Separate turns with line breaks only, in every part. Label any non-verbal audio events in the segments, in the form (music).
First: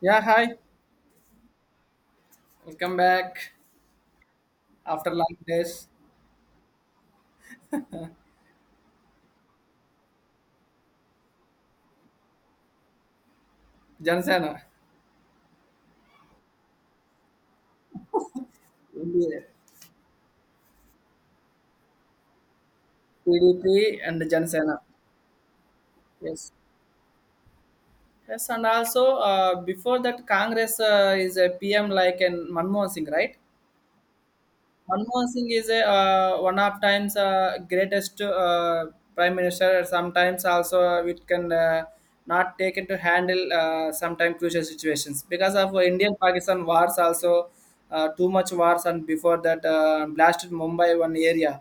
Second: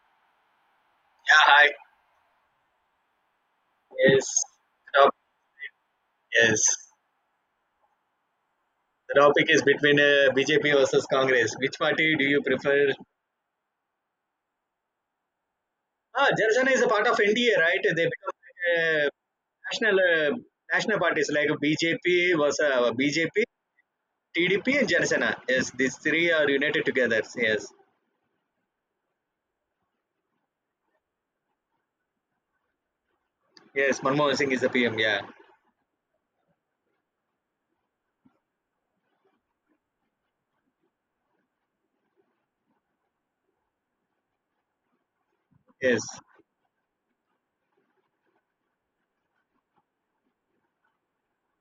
Yeah, hi.
Yeah, hi.
Welcome back
Yes. The
after
top-
long days.
yes. The topic is between BJP versus Congress. Which party do you prefer?
Jansena,
Ah, Jarjana is a part of NDA, right? They become like, uh,
India,
national national parties like BJP,
PDP and Jansena.
TDP, and Jarjana. Yes, these three are
Yes.
united together. Yes.
Yes, and also before that, Congress is a PM like an Manmohan Singh, right?
Yes, Manmohan Singh is the PM. Yeah.
Manmohan Singh is a one of times greatest prime minister. Sometimes also it can not taken to handle sometimes crucial situations because of
Yes.
Indian Pakistan wars also too much wars and before that blasted Mumbai one area.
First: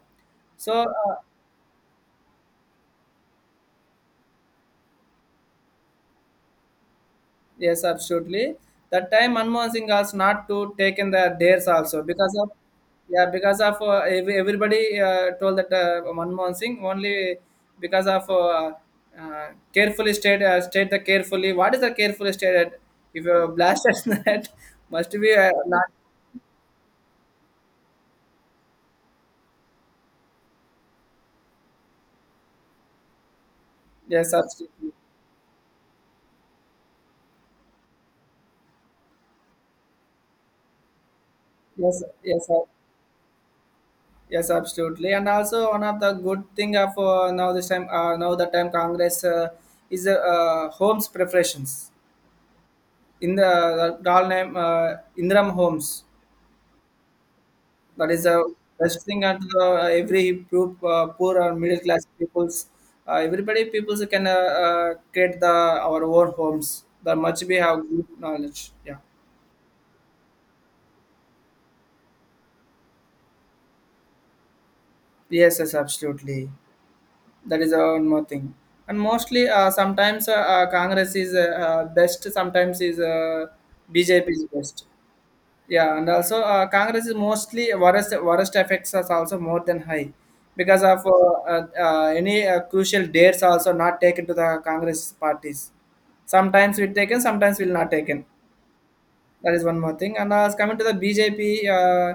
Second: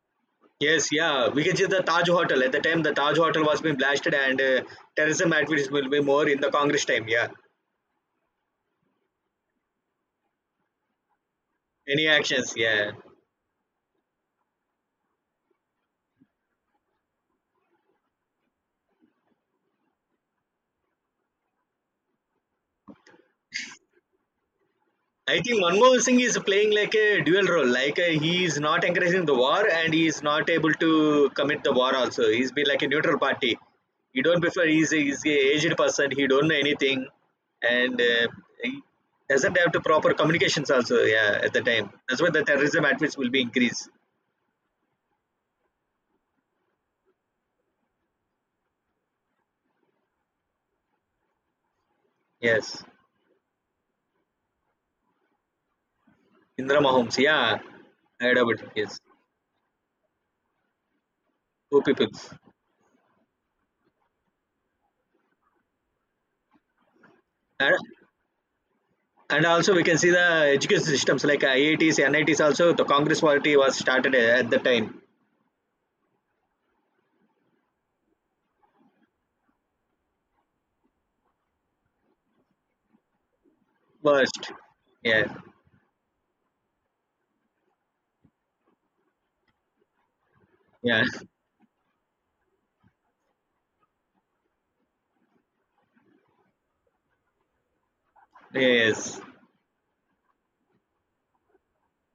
So
Yes,
uh,
yeah. We can see the Taj Hotel. At the time, the Taj Hotel was being blasted, and terrorism activities will be more in the Congress time. Yeah.
Yes, absolutely. That time Manmohan Singh asked not to take in the dares also
Any
because of
actions? Yeah.
yeah because of every, everybody told that Manmohan Singh only because of carefully state state the carefully what is the carefully stated if you blast us (laughs) that must be
I think
not
Manmohan Singh is playing like a dual role. Like he is not encouraging the war, and he is not able to commit the war. Also, he's been like a neutral party. He
yes
don't prefer. He's
absolutely
a, he's a aged person. He don't know anything, and he doesn't have the proper communications. Also, yeah, at the time.
yes
That's why the
yes
terrorism at will be increased.
yes absolutely and also one of the good thing of now this time now the time Congress is homes preparations
Yes,
In the doll name, Indiram Homes.
Indra Mahomes. Yeah,
That
I
is
heard
a
about it. Yes,
best thing at the, every group, poor or middle
two
class
people.
peoples. Everybody peoples can create the our own homes. That much we
And,
have good knowledge. Yeah.
and also we can see the education systems like IITs, NITs. Also, the Congress party was started at the time
Yes, yes, absolutely. That is one more thing. And mostly, sometimes Congress is best. Sometimes is BJP is
first.
best.
Yeah.
Yeah, and also Congress is mostly worst effects is also more than high because
Yeah.
of any crucial dates also not taken to the Congress parties. Sometimes we taken, sometimes will not taken.
Yes.
That is one more thing. And coming to the BJP,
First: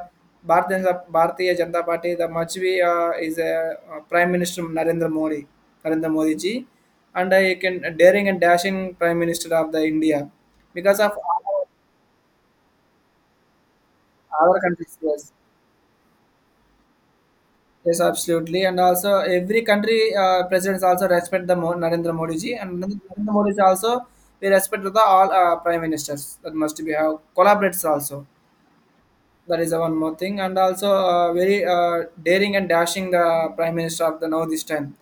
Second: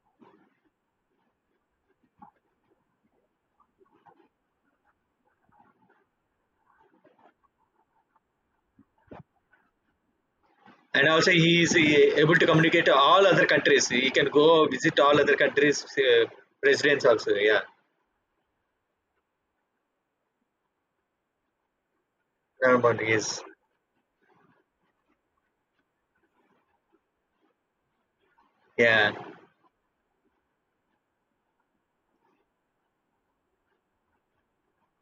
Bharatiya Janata Party, the much we is a Prime Minister Narendra Modi, Narendra Modi ji, and you can daring and dashing Prime Minister of the India because
And
of
also he is able to communicate to all other countries. He can
our
go visit
countries.
all
Yes.
other countries' presidents also. Yeah.
Yes, absolutely. And also, every country presidents also respect the Narendra Modi ji, and
Ramon
Narendra
is.
Modi ji also we respect the all prime ministers that must be have collaborates also.
Yeah.
That is the one more thing, and also very daring and dashing the prime minister of the now this time.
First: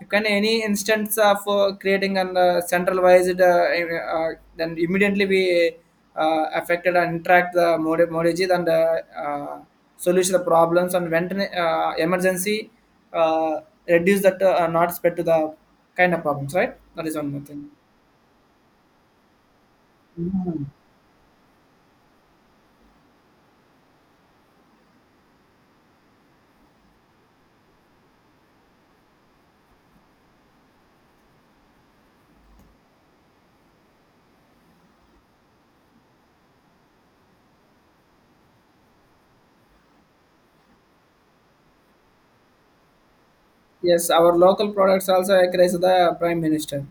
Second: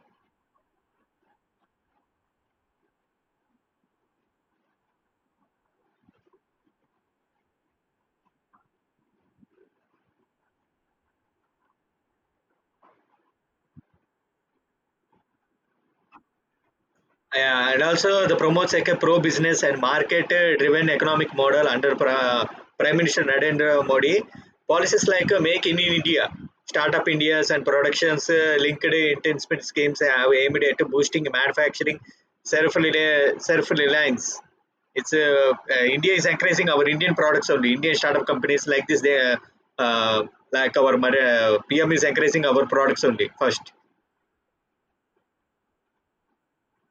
You can any instance of creating an centralized, then immediately we affected and interact the Modiji and solution the problems and went in, emergency uh, reduce that not spread to the kind of problems, right? That is one more
Yeah, and also the promotes like a pro-business and
thing.
market-driven economic model under Prime Minister Narendra Modi. Policies like Make in India, Startup India's and productions linked investment schemes have aimed at boosting manufacturing self-reliance. It's India is encouraging our Indian products only. Indian startup companies like this, they uh, uh, like our PM is encouraging our products only first.
Yes, our local products also encourage the prime minister.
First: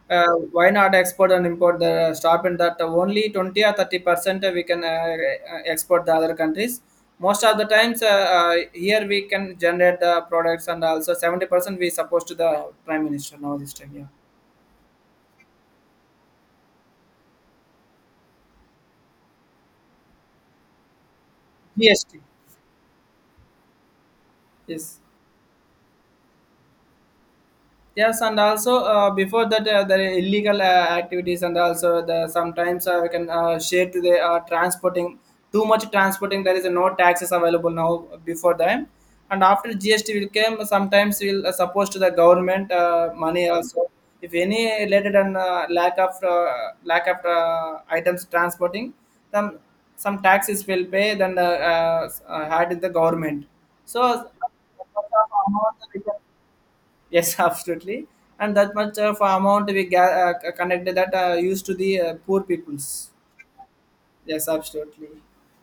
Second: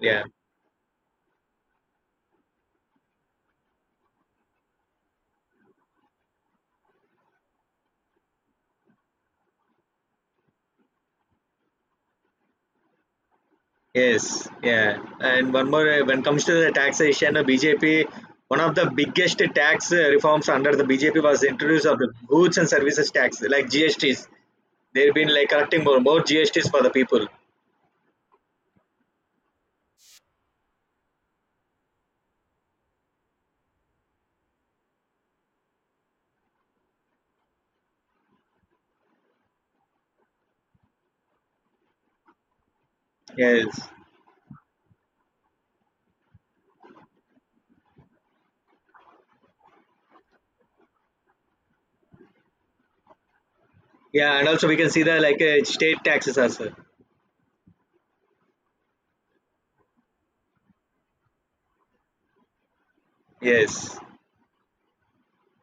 Yeah.
Why not export and import the stop in that only 20 or 30% we can export the other countries. Most of the times here we can generate the products and also 70% we supposed to the prime minister now this time. Yeah,
Yes, yeah. And one more, when it comes to the taxation, BJP, one of the biggest tax reforms under the BJP was the introduce of the
GST.
goods and services tax, like GSTs.
Yes.
They've been like collecting more GSTs for the people.
Yes, and also before that, the illegal activities and also the sometimes we can share to the transporting too much transporting. There is no taxes available now before them, and after GST will come, sometimes will suppose to the government money
Yes.
also. If any related and lack of items transporting, then some taxes will pay. Then had the government. So because
Yeah, and also we can see the
of
like
amount we
state
can
taxes also.
Yes, (laughs) absolutely. And that much of amount we connected that used to the poor peoples.
Yes.
Yes, absolutely.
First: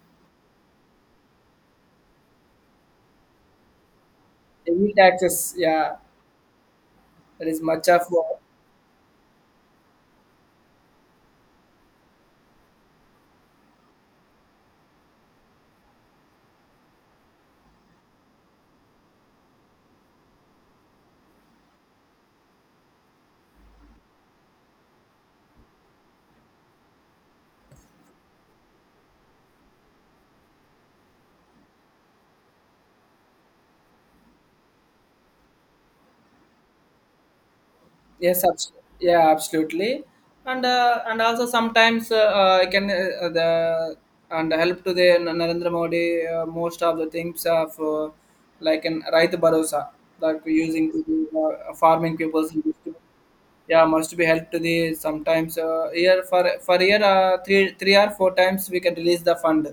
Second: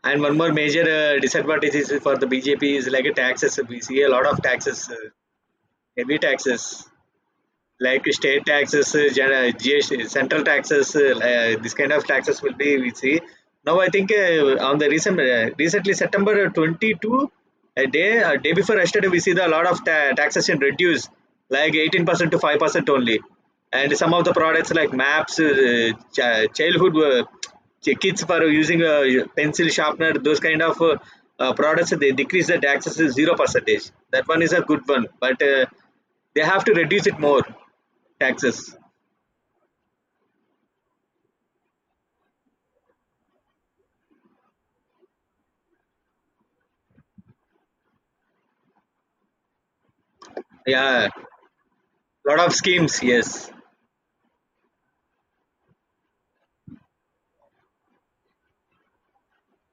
And one more major disadvantage is for the BJP is like a taxes. We see a lot of taxes,
Heavy taxes. Yeah,
heavy taxes,
that is much of.
like state taxes, GST, central taxes, this kind of taxes will be we see. Now I think on the recently September 22nd, a day before yesterday we see the lot of taxation reduced like 18% to 5% only, and some of the products like maps, childhood kids for using a pencil sharpener, those kind of products they decrease the taxes to zero percentage. That one is a good one, but they have to reduce it more
Yes, abs-
taxes.
yeah, absolutely, and and also sometimes I can the and help to the Narendra Modi most of the things of like in Raita Bharosa like using to
Yeah.
do, farming
Lot
people's
of
industry.
schemes. Yes.
Yeah must be helped to the sometimes year for year three or four times we can release the fund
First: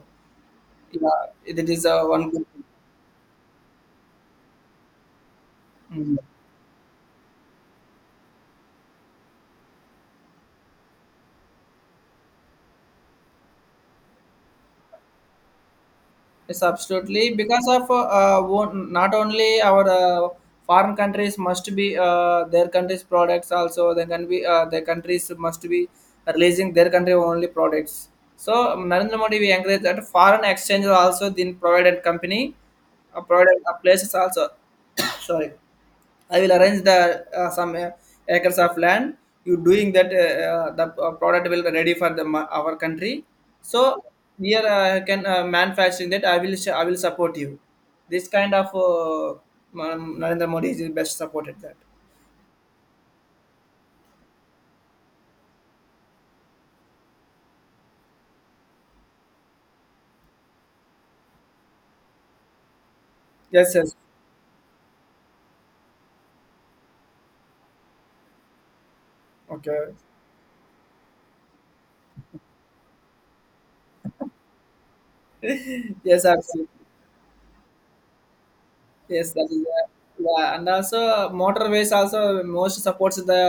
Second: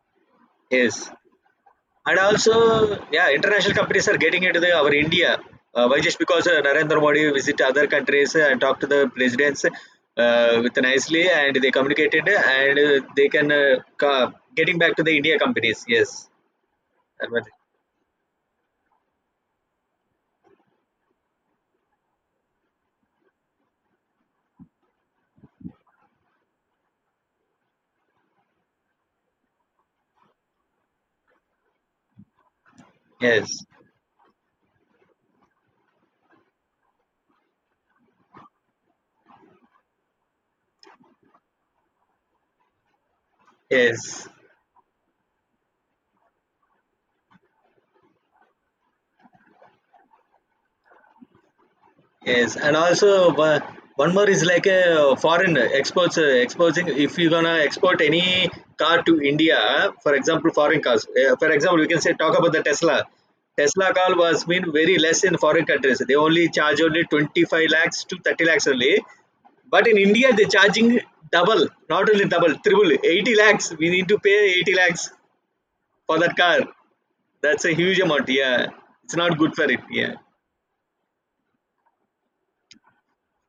Yes.
yeah it is
And
one good
also,
thing.
yeah, international companies are getting into our India. Why
Mm.
just because Narendra Modi visit other countries and talk to the presidents with nicely and they communicated and they can getting back to the India companies. Yes.
Yes, absolutely. Because of not only our foreign countries must be their country's products also. They can be their countries must be releasing their country only products. So Narendra Modi we encourage that foreign exchange also then provided company,
Yes.
provided places also. (coughs) Sorry. I will arrange the some acres of land. You doing that, the product will be ready for the our country. So
Yes.
we are can manufacturing that. I will support you. This kind of Narendra Modi is best supported that.
Yes, and also one more is like a foreign exports exposing. If you're gonna export any car to India, for example, foreign cars. For example, we can say talk about the Tesla.
Yes,
Tesla
yes,
car was been very less in foreign countries. They only charge only 25 lakhs to 30 lakhs only. But
okay,
in India, they're charging double, not only double, triple, 80 lakhs. We need to pay 80 lakhs
(laughs)
for
yes,
that car.
absolutely.
That's a huge amount. Yeah, it's
Yes,
not
that
good
is
for it. Yeah.
yeah, and also motorways also most supports the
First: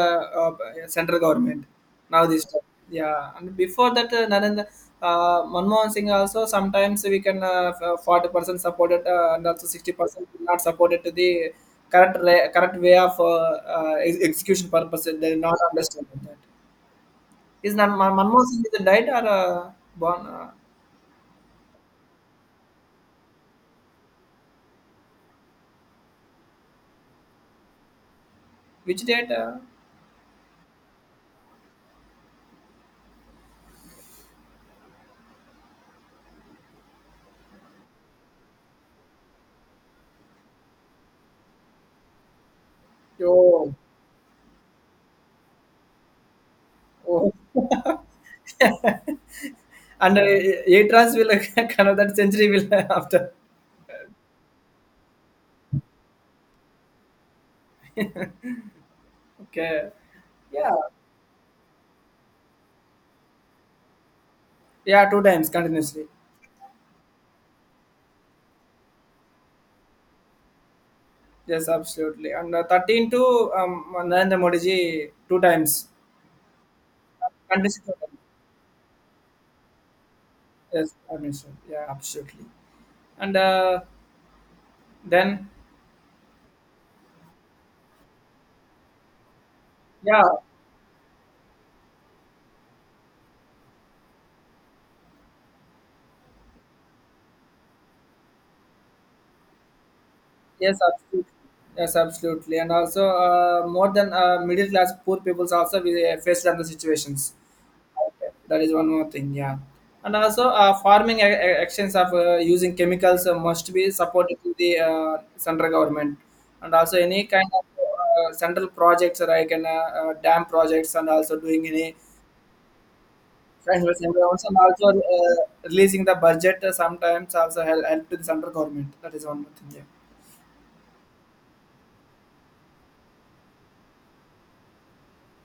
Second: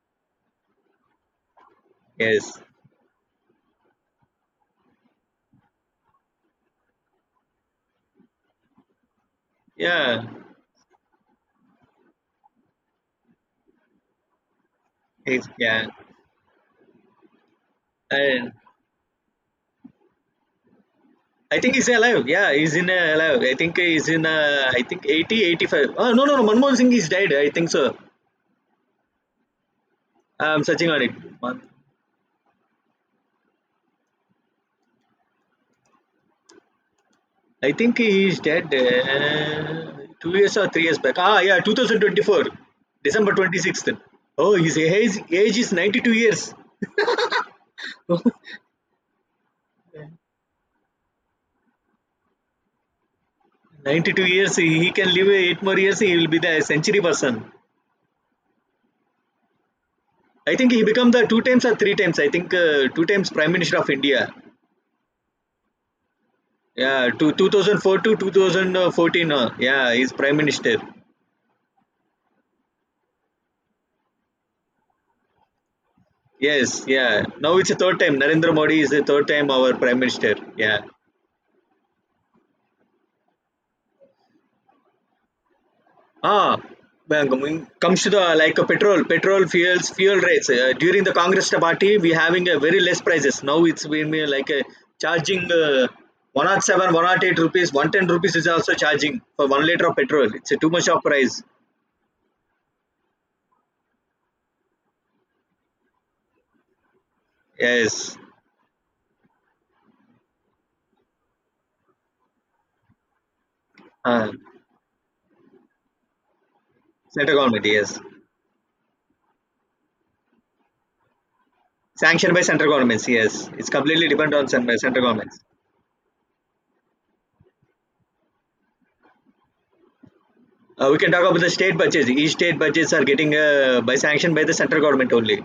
central government now this
Yes.
time. Yeah, and before that, Narendra Manmohan Singh also sometimes we can 40% supported and also sixty
Yeah.
percent not supported to the current way of execution purpose. They are
It's,
not
yeah.
understanding that. Is Manmohan
And
Singh is died or born?
I think he's alive. Yeah, he's in alive. I think he's in. I think 80, 85. Oh no, no, no. Manmohan Singh is dead. I think so.
Which date?
I'm searching on it. Man- I think he is dead. 2 years or 3 years back. Ah, yeah, 2024, December
Oh,
26th. Oh, his age is 92 years.
oh. (laughs) And Yatrans will (laughs) another century will (laughs) after.
92 years. He can live 8 more years. He will be the century person.
Okay.
I think
Yeah.
he become the two times or three times. I think two times prime minister of India.
Yeah, two times continuously.
Yeah, to 2004 to 2014. Yeah, he's prime minister.
Yes, absolutely. And 13 to Narendra Modi ji two times.
Yes, yeah. Now it's the
Continuously two
third
times.
time. Narendra Modi is the third time our prime minister. Yeah.
Yes, so, yeah, absolutely. And then,
Ah, well, comes to the like petrol fuels, fuel
yeah,
rates. During the Congress party, we having a very less prices. Now it's been like a charging 107, 108 rupees, 110 rupees is also charging for 1 liter of petrol. It's a too
Yes,
much of
absolutely.
price.
Yes, absolutely. And also, more than middle class, poor peoples also we face the situations.
Yes.
Okay. That is one more thing. Yeah. And also, farming actions of using chemicals must be
Uh,
supported to the central government. And also, any
Center
kind
government,
of
yes.
central projects like an, dam projects, and also doing any
Sanctioned by central governments, yes. It's
kind of
completely dependent
environments,
on
and
by
also
central governments.
releasing the budget sometimes also help to the central government. That is one more thing. Yeah.
We can talk about the state budgets. Each state budgets are getting by sanction by the central government only.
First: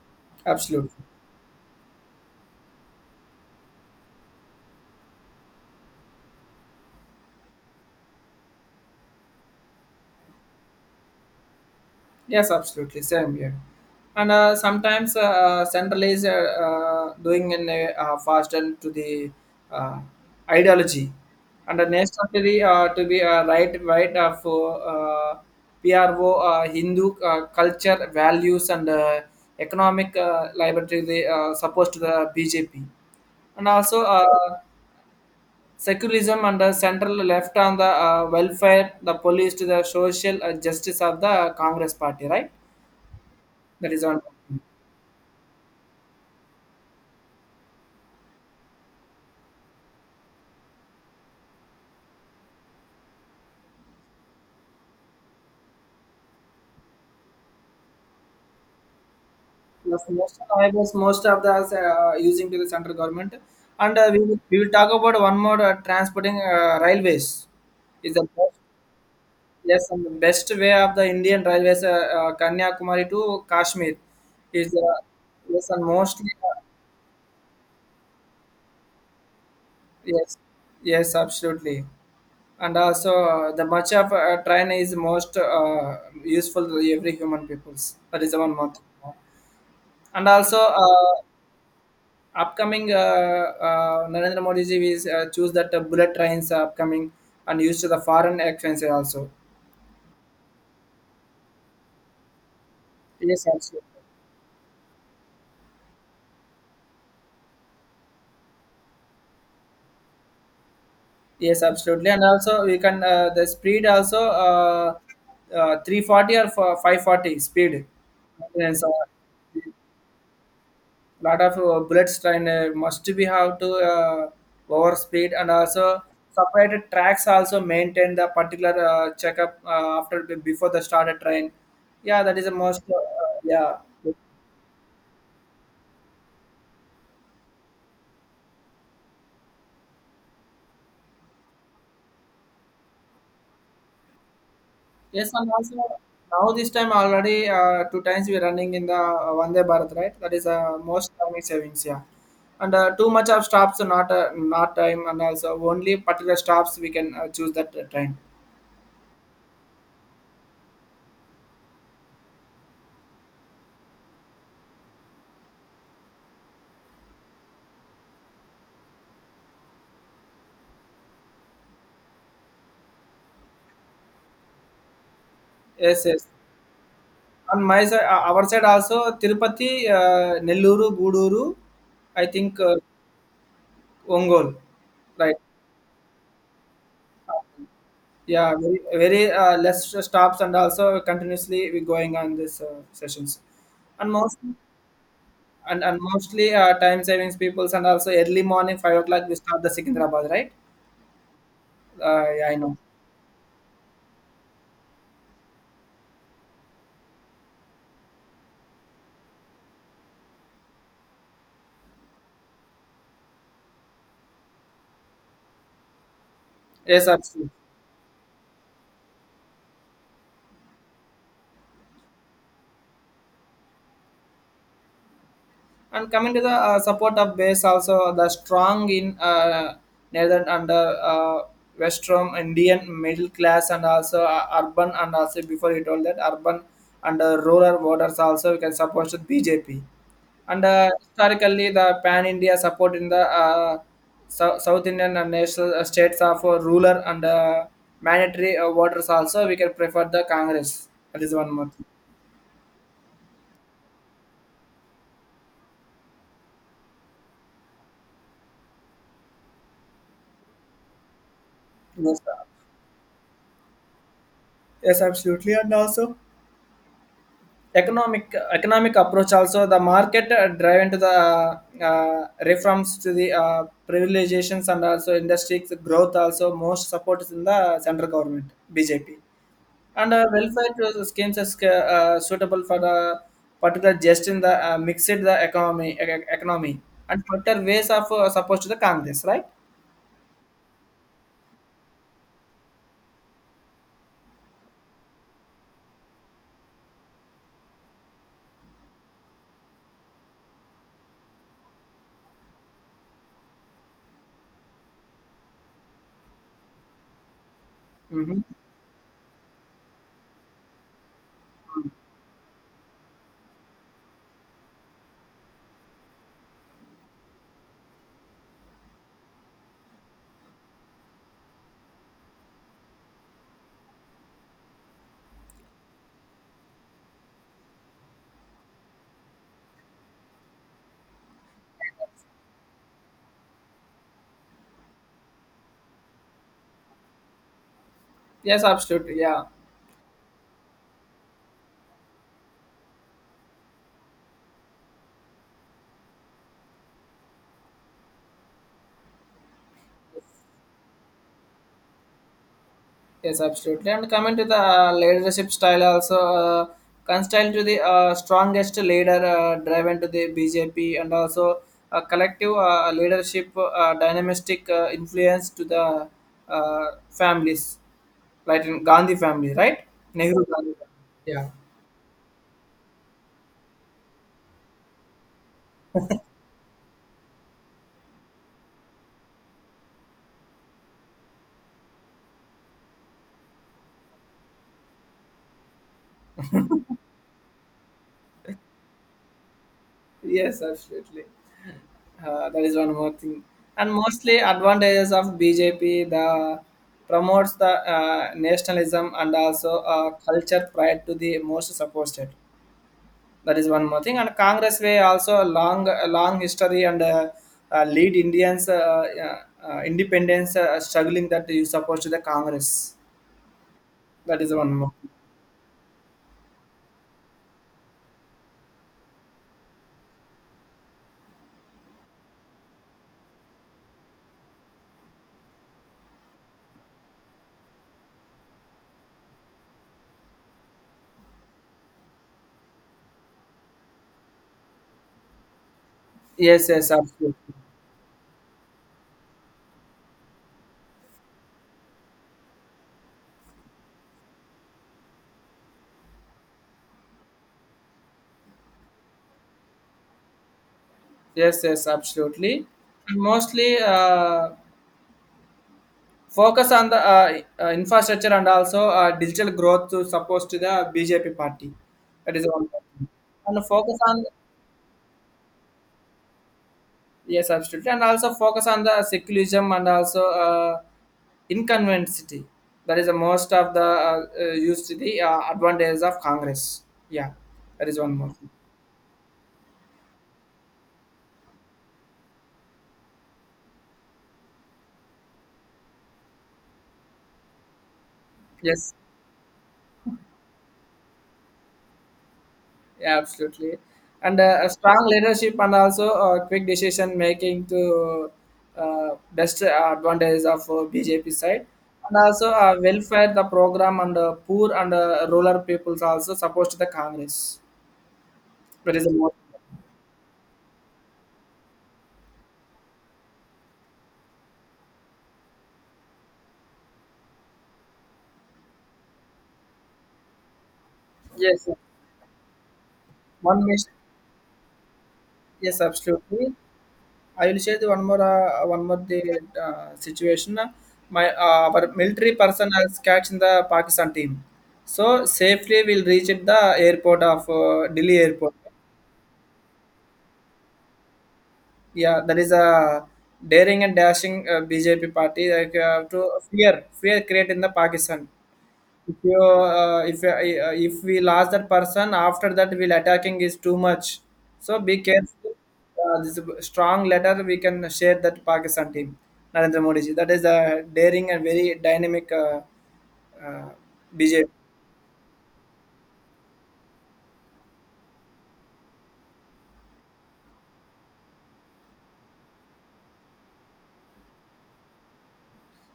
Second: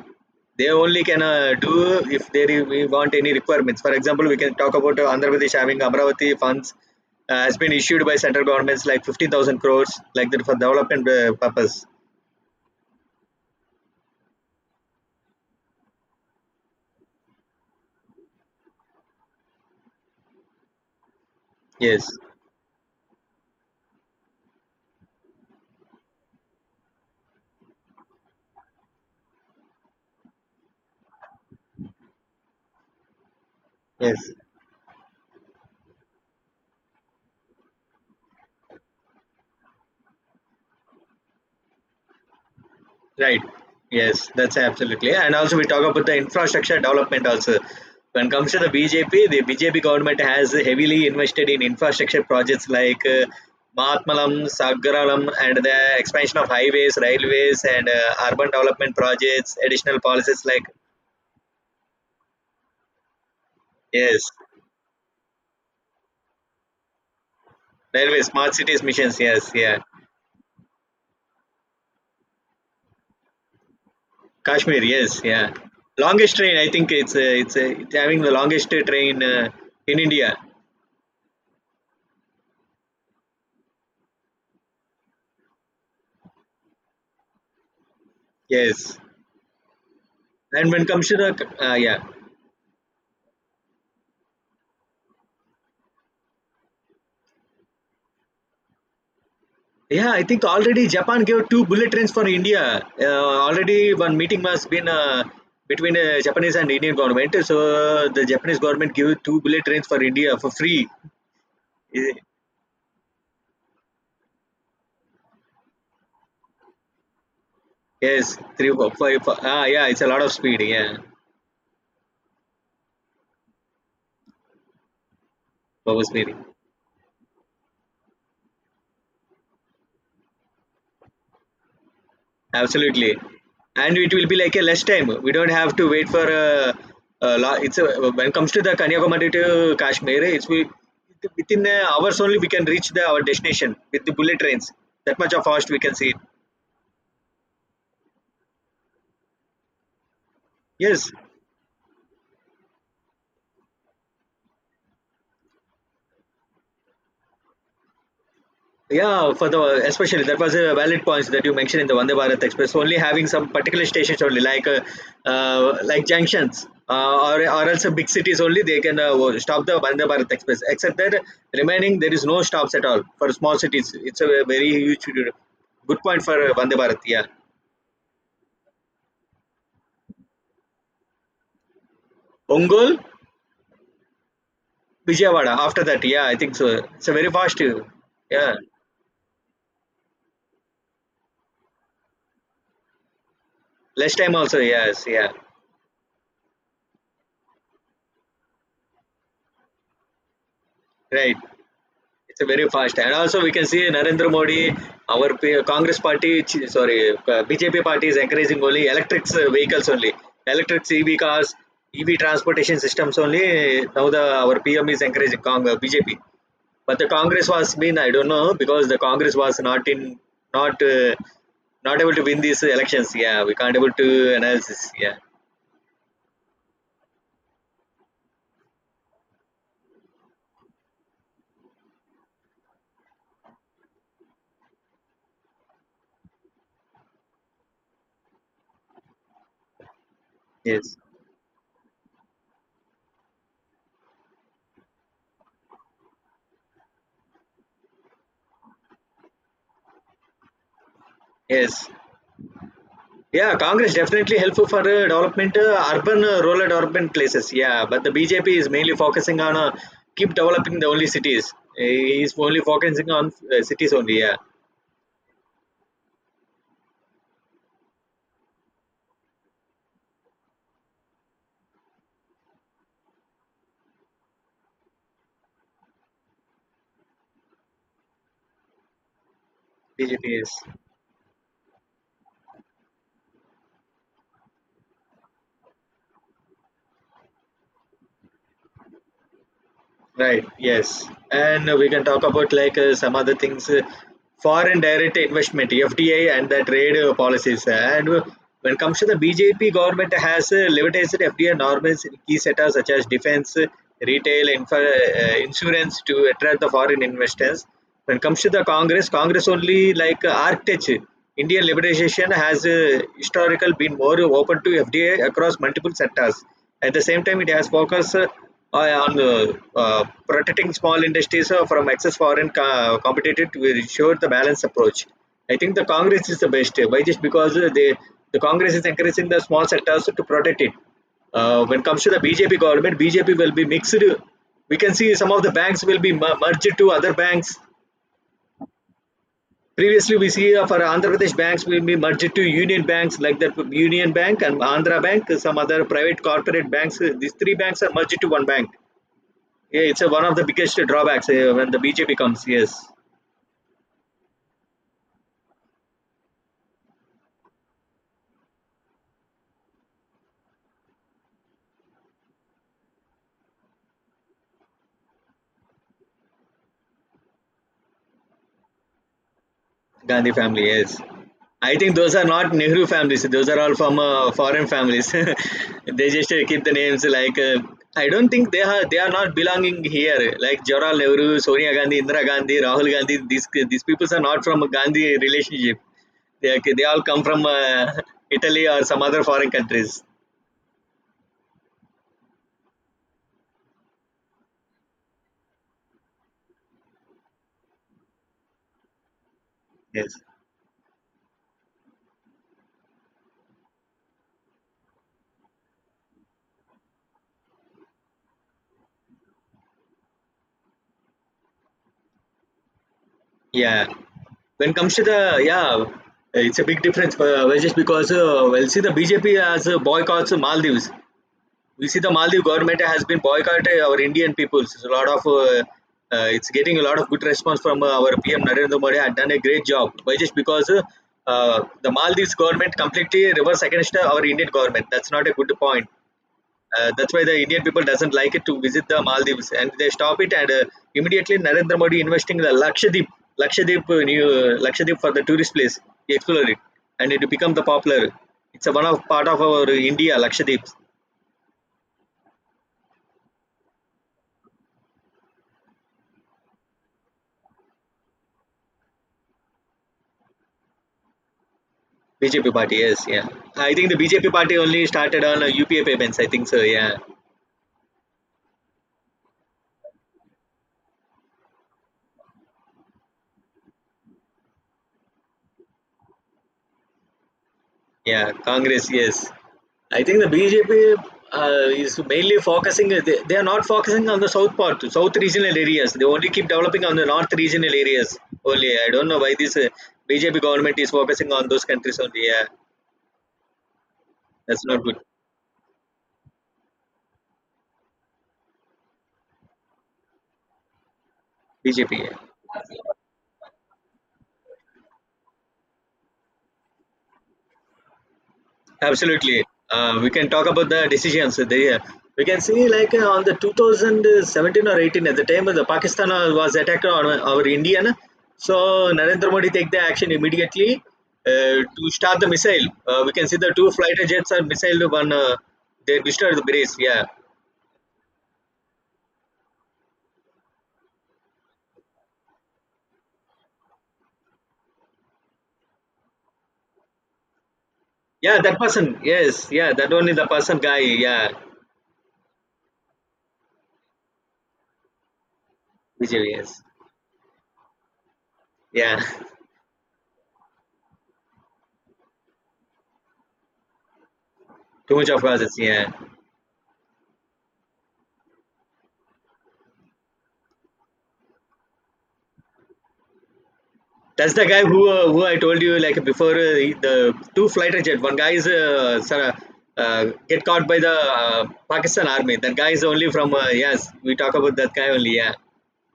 They
Absolutely.
only can do if they we want any requirements. For example, we can talk about Andhra Pradesh having Amravati funds has been issued by central governments like 15,000 crores like that for development purpose.
Yes, absolutely. Same here. And sometimes centralized doing in a fasten to the uh, ideology and
Yes,
necessary to be right for uh, PRO Hindu culture values and economic liberty they supposed to the BJP and also
yes.
secularism and the central left on the welfare the police to the social justice of the Congress party right.
Right.
That is on.
Yes, that's absolutely. And also we talk about the infrastructure development also. When it comes to the BJP, the BJP government has heavily invested in infrastructure projects like Mahatmalam, Sagaralam, and the expansion of highways, railways, and urban development projects, additional
Plus, most
policies like,
I was most of the using to the central government, and
yes,
we will talk about one more transporting railways. Is
railway,
the
smart
best,
cities missions, yes, yeah.
yes, and the best way of the Indian railways, Kanyakumari to Kashmir, is
Kashmir, yes, yeah.
yes, and mostly
Longest train, I think it's having the longest train in India,
yes, yes, absolutely, and also the much of train is most useful to every human peoples. That is the one more thing.
yes.
And also,
And when it comes to the, yeah.
upcoming Narendra Modi ji is choose that bullet trains are upcoming and used to the foreign expenses also.
Yeah, I think already Japan gave two bullet trains for India.
Yes,
Already
absolutely.
one meeting was been between Japanese and Indian government. So the Japanese government gave two bullet trains for India for free.
Yes, absolutely.
Eh,
And also we can the speed also 340 or for 540 speed.
Yes, three,
Yes,
four, five, four. Ah, yeah, it's a lot of speed. Yeah,
lot of bullets train must be have to over speed and also
what speed?
separated tracks also maintain the particular checkup after before the started train yeah that is the most
Absolutely,
yeah
and it will be like a less time. We don't have to wait for a lo- it's a, when it comes to the Kanyakumari to Kashmir, it's we within hours only we can reach the our destination with the bullet trains. That
yes
much of
and
fast
also
we can see it.
now this time already two times we're running in the Vande Bharat right that is
Yes.
most time savings yeah and too much of stops are not not time and also only particular stops we can choose that train
Yeah, for the especially that was a valid point that you mentioned in the Vande Bharat Express. Only having some particular stations only, like junctions, or else big cities only they can stop the Vande Bharat Express. Except that remaining there is no stops at all for small cities. It's a very huge good
yes
point
yes
for Vande Bharat. Yeah,
On my side our side also Tirupati, Nellore, Guduru, I think,
Ongol,
Ongole, right.
Vijayawada. After that, yeah, I think so. It's a very fast. Yeah,
Yeah, very, very, less stops and also continuously we going on this, sessions. And
less time
most
also. Yes, yeah,
and mostly, time savings peoples and also early morning 5 o'clock we start the Secunderabad, right?
right. It's a
Yeah, I
very
know.
fast, and also we can see Narendra Modi, our Congress party, sorry, BJP party is encouraging only electric vehicles only, electric EV cars, EV transportation systems only. Now the our PM is encouraging BJP, but
Yes,
the Congress
absolutely.
was been I don't know because the Congress was not in not not able to win these elections. Yeah, we can't able to analysis. Yeah,
And coming to the support of base, also the strong in northern and uh, western Indian middle class, and also urban, and also before you told that urban and rural voters also we can support the BJP. And
yes,
historically, the pan India support in the South Indian and national states of ruler and mandatory voters also we can prefer the Congress. That is one more thing.
yes. Yeah, Congress definitely helpful for development, urban, rural development places. Yeah, but the BJP is mainly focusing on keep developing the only cities.
Yes,
He's
sir.
only focusing on cities only. Yeah,
Yes, absolutely, and also. Economic approach also the market driven to the reforms to the privatizations and also industries growth also most support is in the central government BJP and
BJP is.
welfare to schemes is suitable for the particular just in the mixed the economy economy and particular ways of supposed to the Congress right.
Right, yes. And we can talk about like some other things foreign direct investment, FDI, and the trade policies. And when it comes to the BJP government, has levitised FDI norms in key sectors such as defense, retail, infra, insurance to attract the foreign investors when it comes
Mm-hmm.
to the Congress, Congress only like Arctic Indian liberalization has historical been more open to FDI across multiple sectors. At the same time, it has focused on protecting small industries from excess foreign competitive to ensure the balanced approach. I think the Congress is the best. Why just because the Congress is encouraging the small sectors to protect it. When it comes to the BJP government, BJP will be mixed. We can see some of the banks will be merged to other banks.
Yes, absolutely. Yeah.
Previously, we see of our Andhra Pradesh banks will be merged to union banks like the Union Bank and Andhra Bank, some other private corporate banks. These three banks are merged to one bank. Yeah, it's one of the biggest drawbacks when the BJP comes. Yes,
Yes, absolutely. And coming to the leadership style, also constant to the strongest leader driven to the BJP, and also a collective leadership dynamistic influence to the families, like in Gandhi family, right?
Gandhi
Nehru
family.
Gandhi.
Yes,
Yeah.
I think those are not Nehru families. Those are all from foreign families. (laughs) They just keep the names like. I don't think they are not belonging here. Like Jawaharlal Nehru, Sonia Gandhi, Indira Gandhi, Rahul Gandhi. These people are not from a Gandhi relationship. They all come from (laughs) Italy or some other foreign countries.
Yes, absolutely. That is one more thing. And mostly advantages of BJP, the promotes the nationalism and also
Yes.
culture pride to the most supported. That is one more thing. And Congress way also a long history and lead Indians independence struggling that you support to the Congress.
Yeah.
That is
When
one more.
comes to the yeah, it's a big difference. Just because see, the BJP has boycotts Maldives. We see the Maldives government has been boycotting our Indian peoples. It's a lot of it's getting a lot of good response from our PM Narendra Modi. Had done a great job. Why? Just because the Maldives government completely reverse against our Indian government. That's not a good point.
Yes, yes,
That's why the
absolutely.
Indian people doesn't like it to visit the Maldives, and they stop it. And Immediately Narendra Modi investing the Lakshadweep for the tourist place. He explored it, and it become the popular. It's a one of part of our India Lakshadweep.
Yes, yes, absolutely. And mostly. Focus on the infrastructure and also digital growth to support to the BJP party. That is
BJP
one
party. Yes,
thing.
yeah.
And
I think the
focus on,
BJP party only started on UPA payments. I think so. Yeah,
yes, absolutely, and also focus on the secularism and also inconveniency. That is the most of the used to the advantages of Congress. Yeah, that is one more
yeah.
thing.
Congress, yes. I think the BJP is mainly focusing. They are not focusing on the south part, south regional areas. They only keep developing on the north regional areas only. I
Yes.
don't know why this BJP government is focusing on those countries only. Yeah,
Yeah, absolutely. And
that's
a
not good.
strong leadership and also quick decision making to best advantage of BJP side.
BJP.
And also
Yeah.
welfare, the program and poor and rural peoples also supposed to the Congress. That is the most.
Absolutely. We can talk about the decisions. There we can see like on the 2017 or 18, at the time the Pakistan was attacked on our Indian. So Narendra Modi take the action immediately
Yes, sir.
to start the missile. We can see the
One
two
mission.
fighter jets and missile one.
Yes,
They destroyed the
absolutely.
base. Yeah,
I will share the one more the situation. My Our military person has catch in the Pakistan team, so safely we'll reach at the airport of Delhi
yeah,
airport.
that person. Yes, yeah, that only the person guy. Yeah,
Yeah, that is a daring and dashing BJP party like to
Vijay. Yes,
fear create in the Pakistan.
yeah.
If
(laughs)
you if we lost that person, after that will attacking is too much. So
Too
be
much of process.
careful.
Yeah.
This is a strong letter we can share that Pakistan team, Narendra Modi ji. That is a daring and very dynamic uh,
That's the
BJP.
guy who I told you like before the two fighter jet. One guy is sort of, get caught by the Pakistan army. That guy is only from yes. We talk about that guy only. Yeah.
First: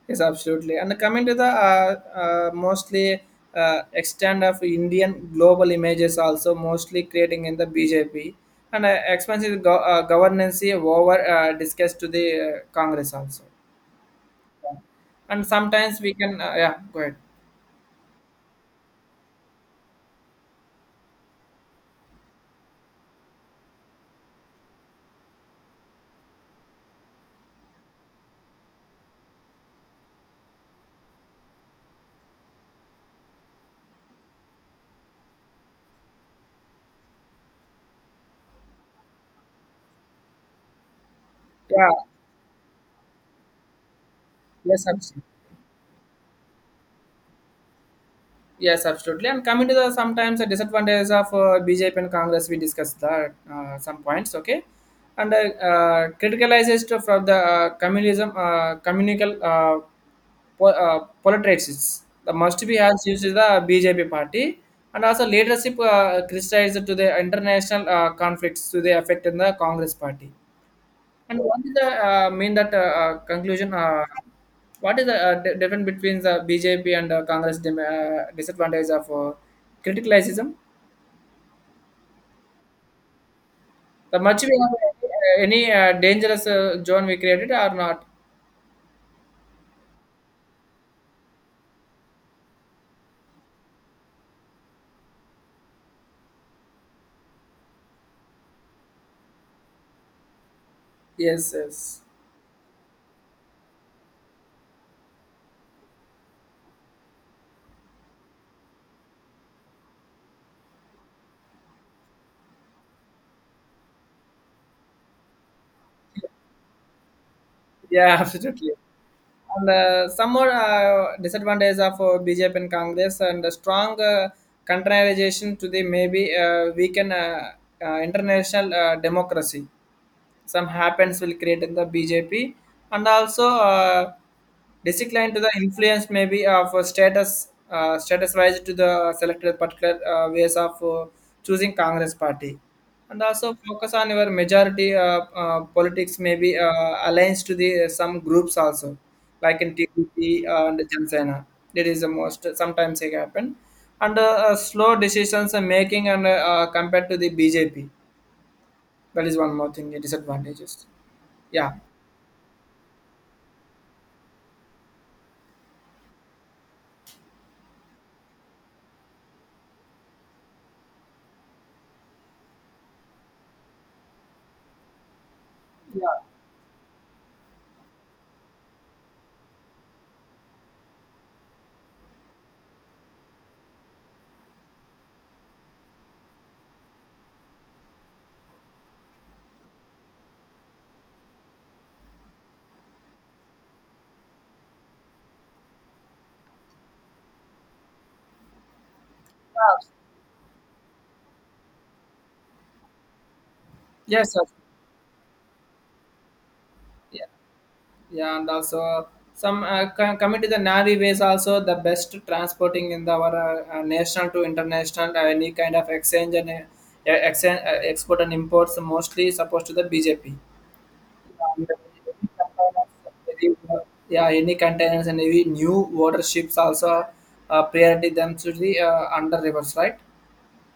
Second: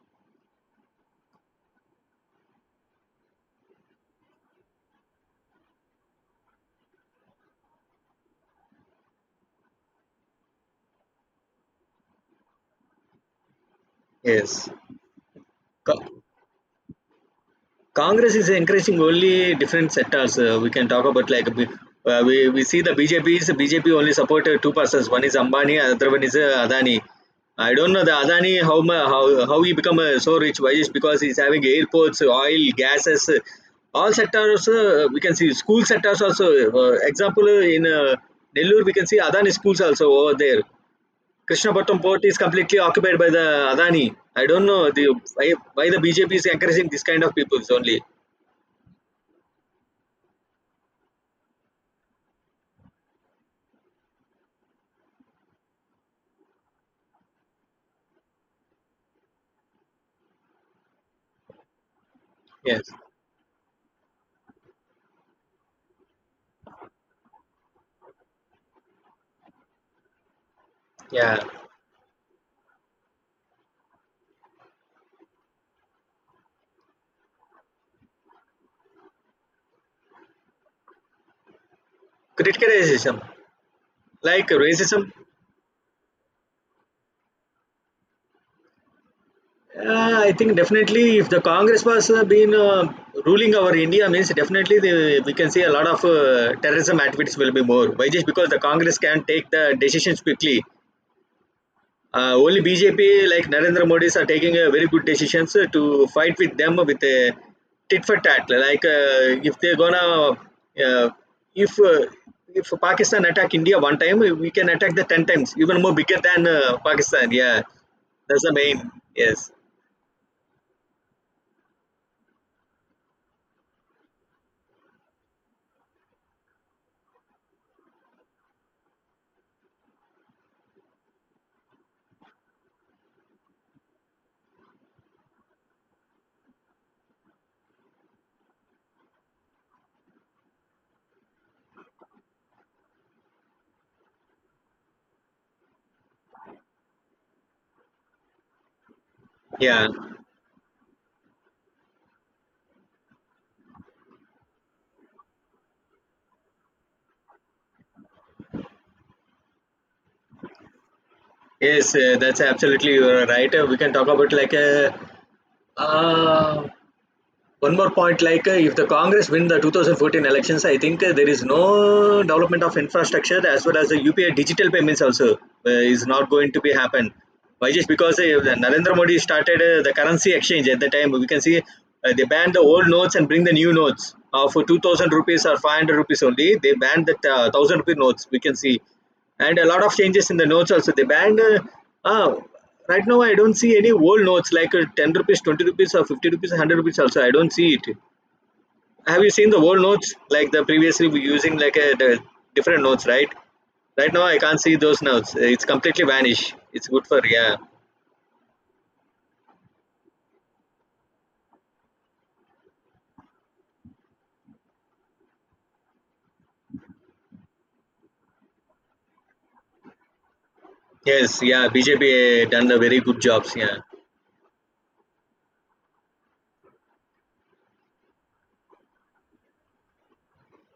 Yes, absolutely. And coming to the mostly extent of Indian global images also mostly creating in the BJP and expensive governance over discussed to the Congress also.
Yes.
And sometimes
Co-
we can yeah, go ahead.
Congress is encouraging only different sectors. We can talk about like we see the BJP only supported two persons. One is Ambani, other one is Adani. I don't know the Adani how how he become so rich. Why is because he's having airports, oil, gases, all sectors. We can see school sectors also. Example in Nellore we can see Adani schools also over there.
Yeah.
Krishnapatnam port is completely occupied by the Adani. I don't
Yes,
know the
absolutely.
why the BJP is encouraging this kind of peoples only.
Yes, absolutely. And coming to the sometimes the disadvantages of BJP and Congress, we discussed that some points. Okay. And criticalizes to from the communism communal po- uh, politics the must be
Yes.
has used is the BJP party. And also leadership criticized to the international conflicts to the effect in the Congress party. And
Yeah.
what is the mean that conclusion? What is the di- difference between the BJP and Congress disadvantage of criticalism?
Criticism,
The much
like
we have
racism.
any dangerous zone we created or not?
I think definitely if the Congress was been ruling our India means definitely the, we can see a lot of terrorism activities will be more. Why? Just because the Congress can take the decisions quickly.
Yes, yes,
Only BJP like Narendra Modi's are taking a very good decisions to fight with them with a tit for tat. Like if they're gonna uh, if uh, if Pakistan attack India one time, we can attack the 10 times, even more bigger than Pakistan. Yeah,
yeah, (laughs)
that's the
absolutely.
main. Yes,
And some more disadvantage of BJP and Congress, and the strong contrariization to the maybe weaken international democracy. Some happens will create in the BJP, and also decline to the influence maybe of a status status wise to the selected particular ways of choosing Congress party, and also focus on your majority politics maybe aligns to the some groups also, like in
yeah,
TDP and Jansena. That is the most. Uh, sometimes it happen. And slow decisions are making, and compared to the BJP. That is one more thing, the disadvantages. Yeah.
yes, that's absolutely you're right. We can talk about like a. Uh, one more point, like if the Congress win the 2014 elections, I think there is no development of infrastructure as well as the UPI digital payments also is
Yeah.
not going to be happen. Why just because Narendra Modi started the currency exchange. At the time we can see they banned the old notes and bring the new notes for 2000 rupees or 500 rupees only. They banned the 1000 rupee notes, we can see, and a lot of changes in the notes also. The band uh, right now I don't see any old notes like 10 rupees, 20 rupees, or 50 rupees, 100 rupees also I don't see it. Have you seen the old
Uh,
notes like the previously we using like a the different notes, right? Right now
yes,
I
sir.
can't see those notes, it's completely vanished. It's good for,
Yeah.
yeah.
Yeah. And also some coming to the navi ways also, the best transporting in the our national to international any kind of exchange and exchange, export and imports mostly supposed to the BJP.
Yes, yeah, BJP done the very
And
good
any
jobs,
containers,
yeah.
(laughs) yeah, any containers and any new water ships also, priority them to the under rivers, right?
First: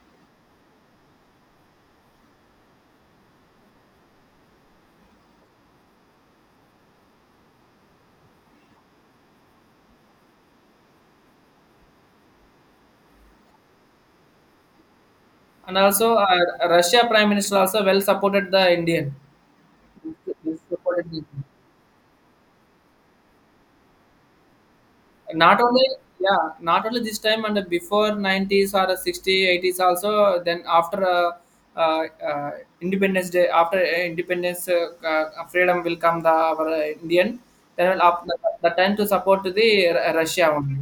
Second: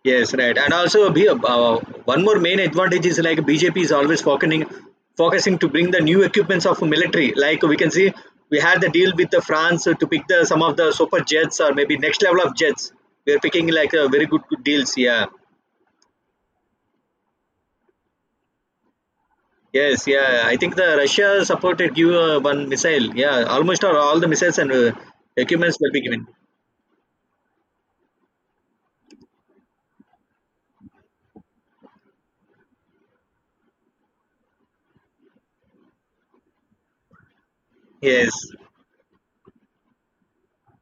Yes, right. And also, one more main advantage is like BJP is always focusing to bring the new equipments of military. Like we can see, we had the deal with the France to pick the some of the super jets or maybe next level of jets. We are picking like very good, good deals. Yeah.
And also Russia prime minister also well supported the Indian.
Yes. Yeah.
Well
I think the
supported the Indian.
Russia supported give one missile. Yeah. Almost all the missiles and
Not
equipments
only,
will be given.
yeah, not only this time and before 90s or 60, 80s also. Then after uh, uh, Independence Day, after Independence, freedom will come the our Indian. Then will up
Yes.
the time to support the Russia only,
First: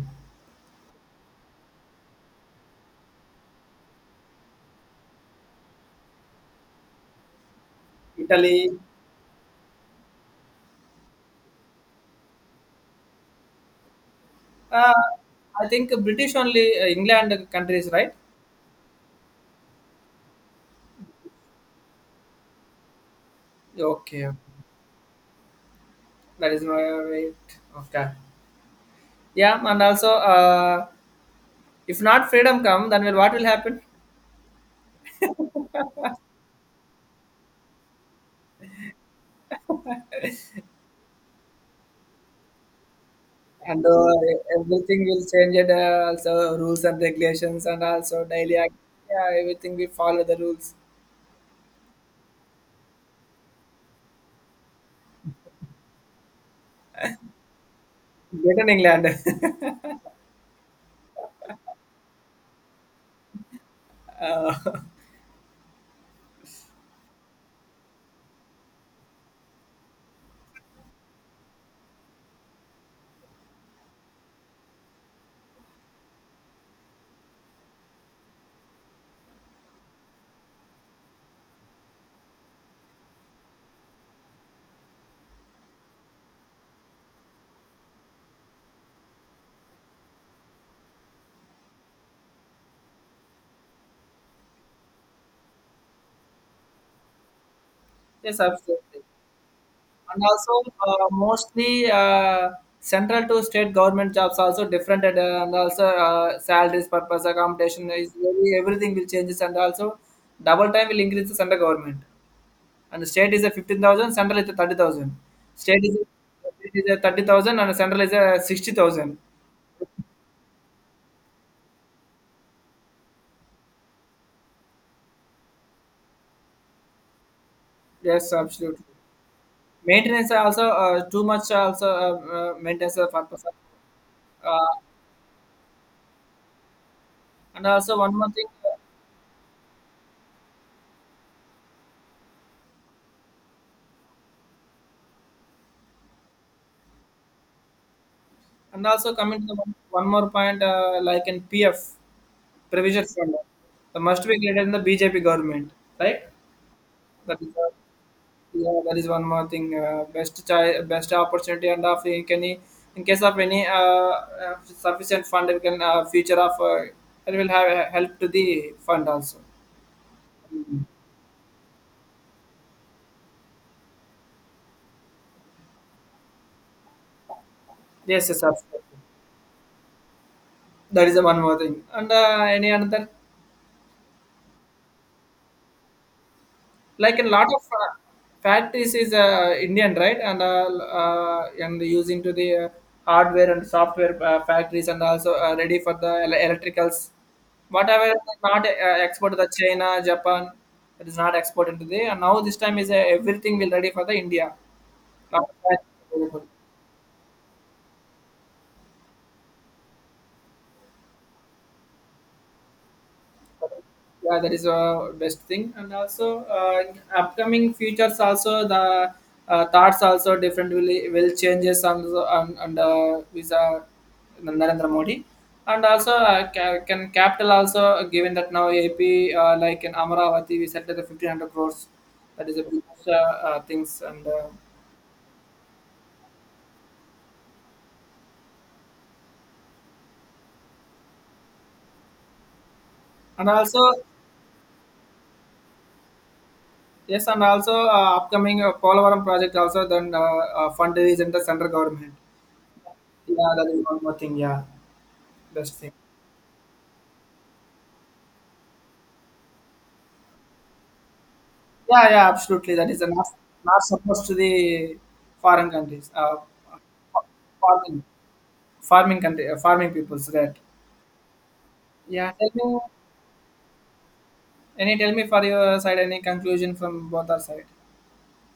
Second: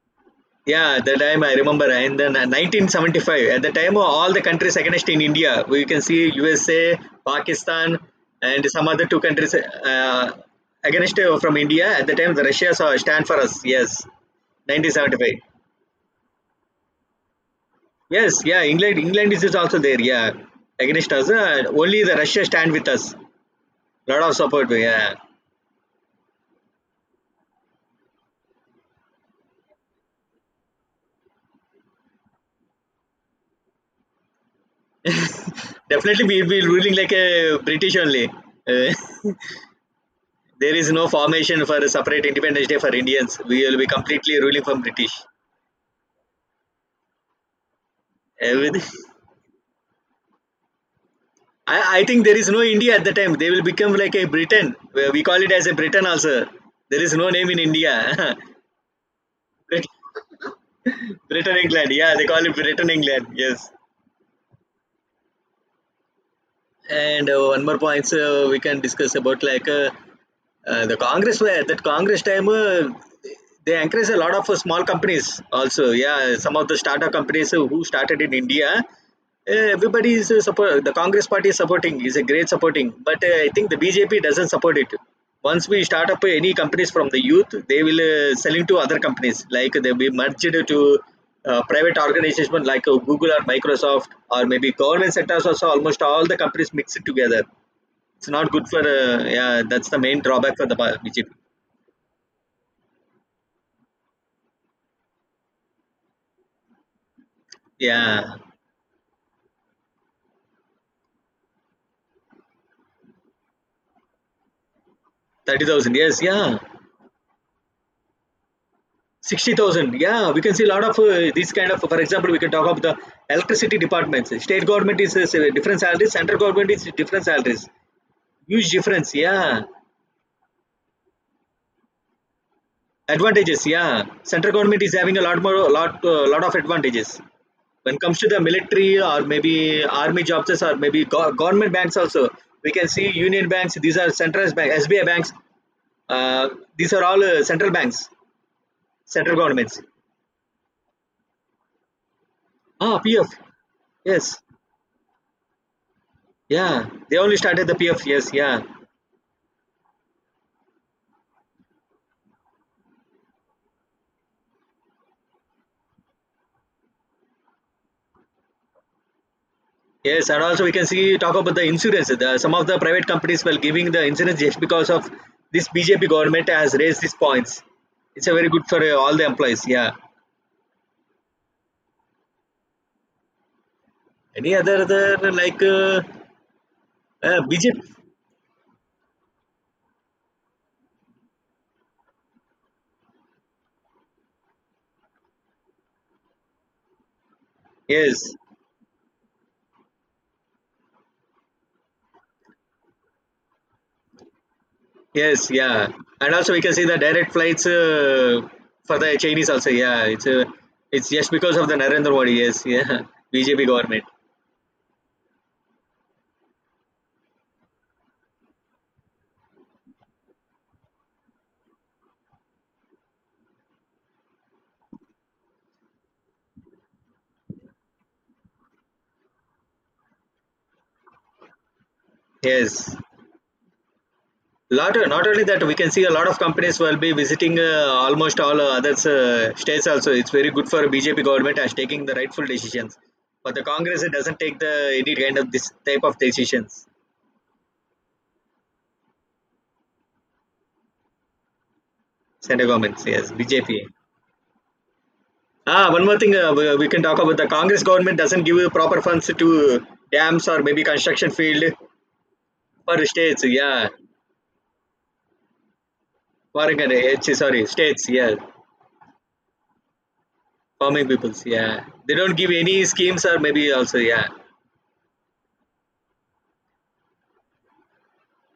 Yeah, the time I remember in 1975, at the time all the countries against in India, we can see USA, Pakistan, and
Italy.
some other two countries against from India. At the time, the Russia saw stand for us. Yes,
Uh,
1975.
I think British only England countries, right?
Yes, yeah, England, England is also there. Yeah, against us. Only the Russia stand with us.
Okay,
Lot
okay.
of support. Yeah,
That is my wait. Okay, yeah, and also if not freedom come, then will what will happen?
definitely we will be ruling like a British only. Uh, (laughs) there is no formation for a separate Independence Day for Indians. We will
And
be completely ruling from
everything
British.
will change and also rules and regulations and also daily act-
Everything.
yeah, everything we follow the rules
(laughs) I think there is no India at the time. They will become like a Britain. We call it as a Britain also. There is no name in India.
greater in England.
(laughs) Brit- Britain, England. Yeah, they call it Britain, England. Yes.
(laughs) uh,
And one more point, so we can discuss about like the Congress were that Congress time, they encourage a lot of small companies also. Yeah, some of the startup companies who started in India. Everybody is support. The Congress party is supporting is a great supporting, but I think the BJP doesn't support it. Once we start up any companies from the youth, they will selling to other companies, like they'll be merged to private organizations like Google or Microsoft or maybe government sectors also. Almost all the companies mixed together,
(laughs)
it's
yes,
not good for the,
absolutely.
yeah. That's the main
And also
drawback for the BJP.
mostly central to state government jobs also different, and and also salaries purpose accommodation is
Yeah,
very everything will changes. And also double time will increase the central government, and the state is a 15,000, central is a 30,000.
thirty
State
thousand.
is a,
Yes, yeah,
state is a 30,000, and central is a 60,000.
60,000. Yeah, we can see a lot of these kind of. For example, we can talk about the electricity departments. State government is different salaries. Central government is different salaries.
Yes,
Huge
absolutely.
difference. Yeah,
Maintenance are also too much, also maintenance of purpose.
advantages. Yeah, central government
Uh,
is having a lot more, a lot, lot of advantages
and
when
also
it
one
comes to
more
the
thing,
military or maybe army jobs or maybe government banks also. We can see union banks. These are centralized banks, SBI banks. Uh, these are all central banks,
and also
central
coming to the one,
governments.
one more point, like in PF
Ah,
provision
PF.
fund, must be
Yes.
created in the BJP government, right?
Yeah. They only
That is,
started the PF. Yes. Yeah.
yeah, that is one more thing. Best child, best opportunity, and of in can. In case of any uh, sufficient fund, we can future of it will have a help to the fund also.
Yes. And also we can
Mm.
see talk about the insurance. The, some of the private companies were giving the insurance just because of this BJP government has raised these points. It's
Yes,
a
yes,
very good for
absolutely.
all the employees. Yeah.
That is the one more thing. And any another,
Any other other like
like a lot of
BJP?
factories is Indian, right? And using to the hardware and software factories, and also ready for the electricals. Whatever
Yes.
not export to the China, Japan, it is not exported to the. And now this time is everything will ready for the India. Lot
Yes,
of factories
yeah, and
available.
also we can see the direct flights for the Chinese also. Yeah, it's just because of the Narendra Modi. Yes, yeah, (laughs) BJP government.
Yeah, that is a best thing. And also uh, upcoming futures also the thoughts also different will changes on the visa Narendra Modi. And also can capital also given that now AP, like in Amaravati we settled the 1500 crores. That is a
Yes,
biggest things,
lot, not only that we can see a lot of companies will be visiting almost all other states also. It's very good for BJP government as taking the rightful decisions,
and
but the
also
Congress it doesn't take the any kind of this type of decisions.
yes, and also upcoming Polavaram project also, then fund is in the central government.
Center governments, yes,
Yeah, that is
BJP.
one more thing. Yeah, best
Ah,
thing.
one more thing, we can talk about the Congress government doesn't give proper funds to dams or maybe construction field
Yeah, yeah, absolutely. That is
for
a not,
states.
not
Yeah,
supposed to the foreign countries,
foreign and H, sorry,
farming,
states. Yeah,
farming country, farming peoples, right?
farming peoples. Yeah, they
Yeah.
don't
Tell
give
me
any schemes or maybe also yeah.
any. Tell me for your side any conclusion from both our side.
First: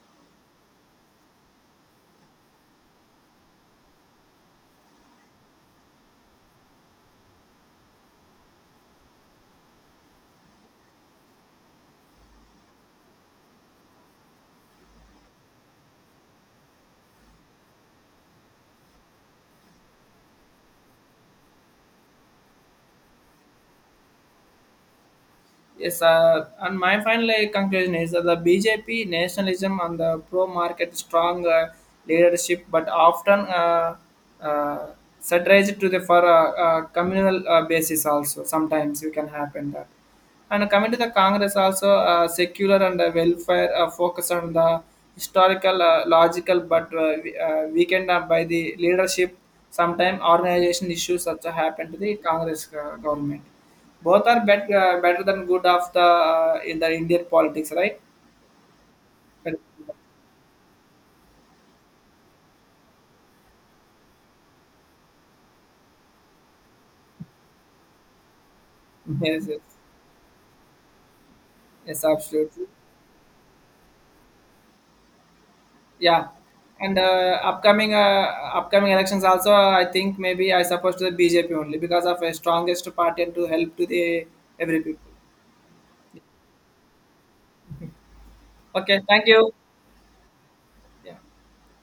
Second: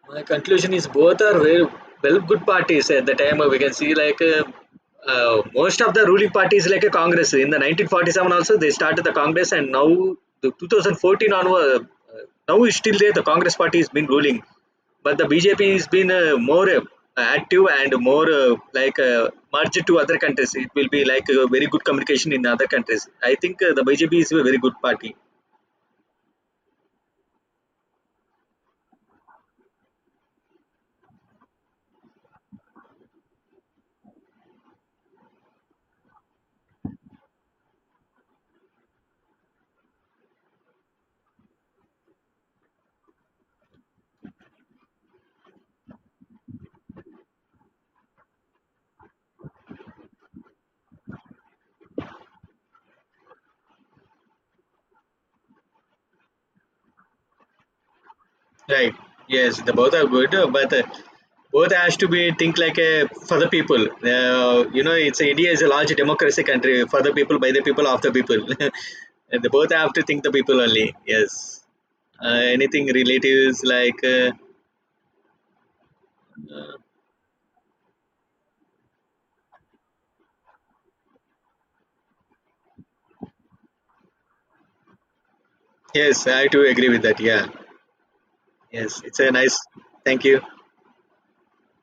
My conclusion is both are very well good parties. At the time, we can see like most of the ruling parties like a Congress in the 1947 also they started the Congress, and now the 2014 onward uh, now is still there the Congress party has been ruling, but the BJP has been more active and more like merged to other countries. It will be like a very good communication in other countries. I think the BJP is a very good party.
Yes, sir. And my final conclusion is that the BJP nationalism and the pro-market strong leadership, but often uh, satirized to the for communal basis also. Sometimes you can happen that. And coming to the Congress also, secular and welfare focus on the historical, logical, but weakened by the leadership. Sometimes organization issues also happen to the Congress government. Both are better than good of the in the Indian politics, right?
Right.
But-
Yes, the both are good, but both has to be think like a for the people. You know, it's India is a large democracy country for the people, by the people, of the people. (laughs) And
yes,
they
yes,
both have to think the people only. Yes.
yes, absolutely.
Anything relatives like
Yeah, and upcoming elections also, I think maybe I suppose to the BJP only because of a strongest party and to help to the every people.
yes, I do agree with that. Yeah. Yes,
Okay,
it's
thank
a
you.
nice. Thank you.
Yeah.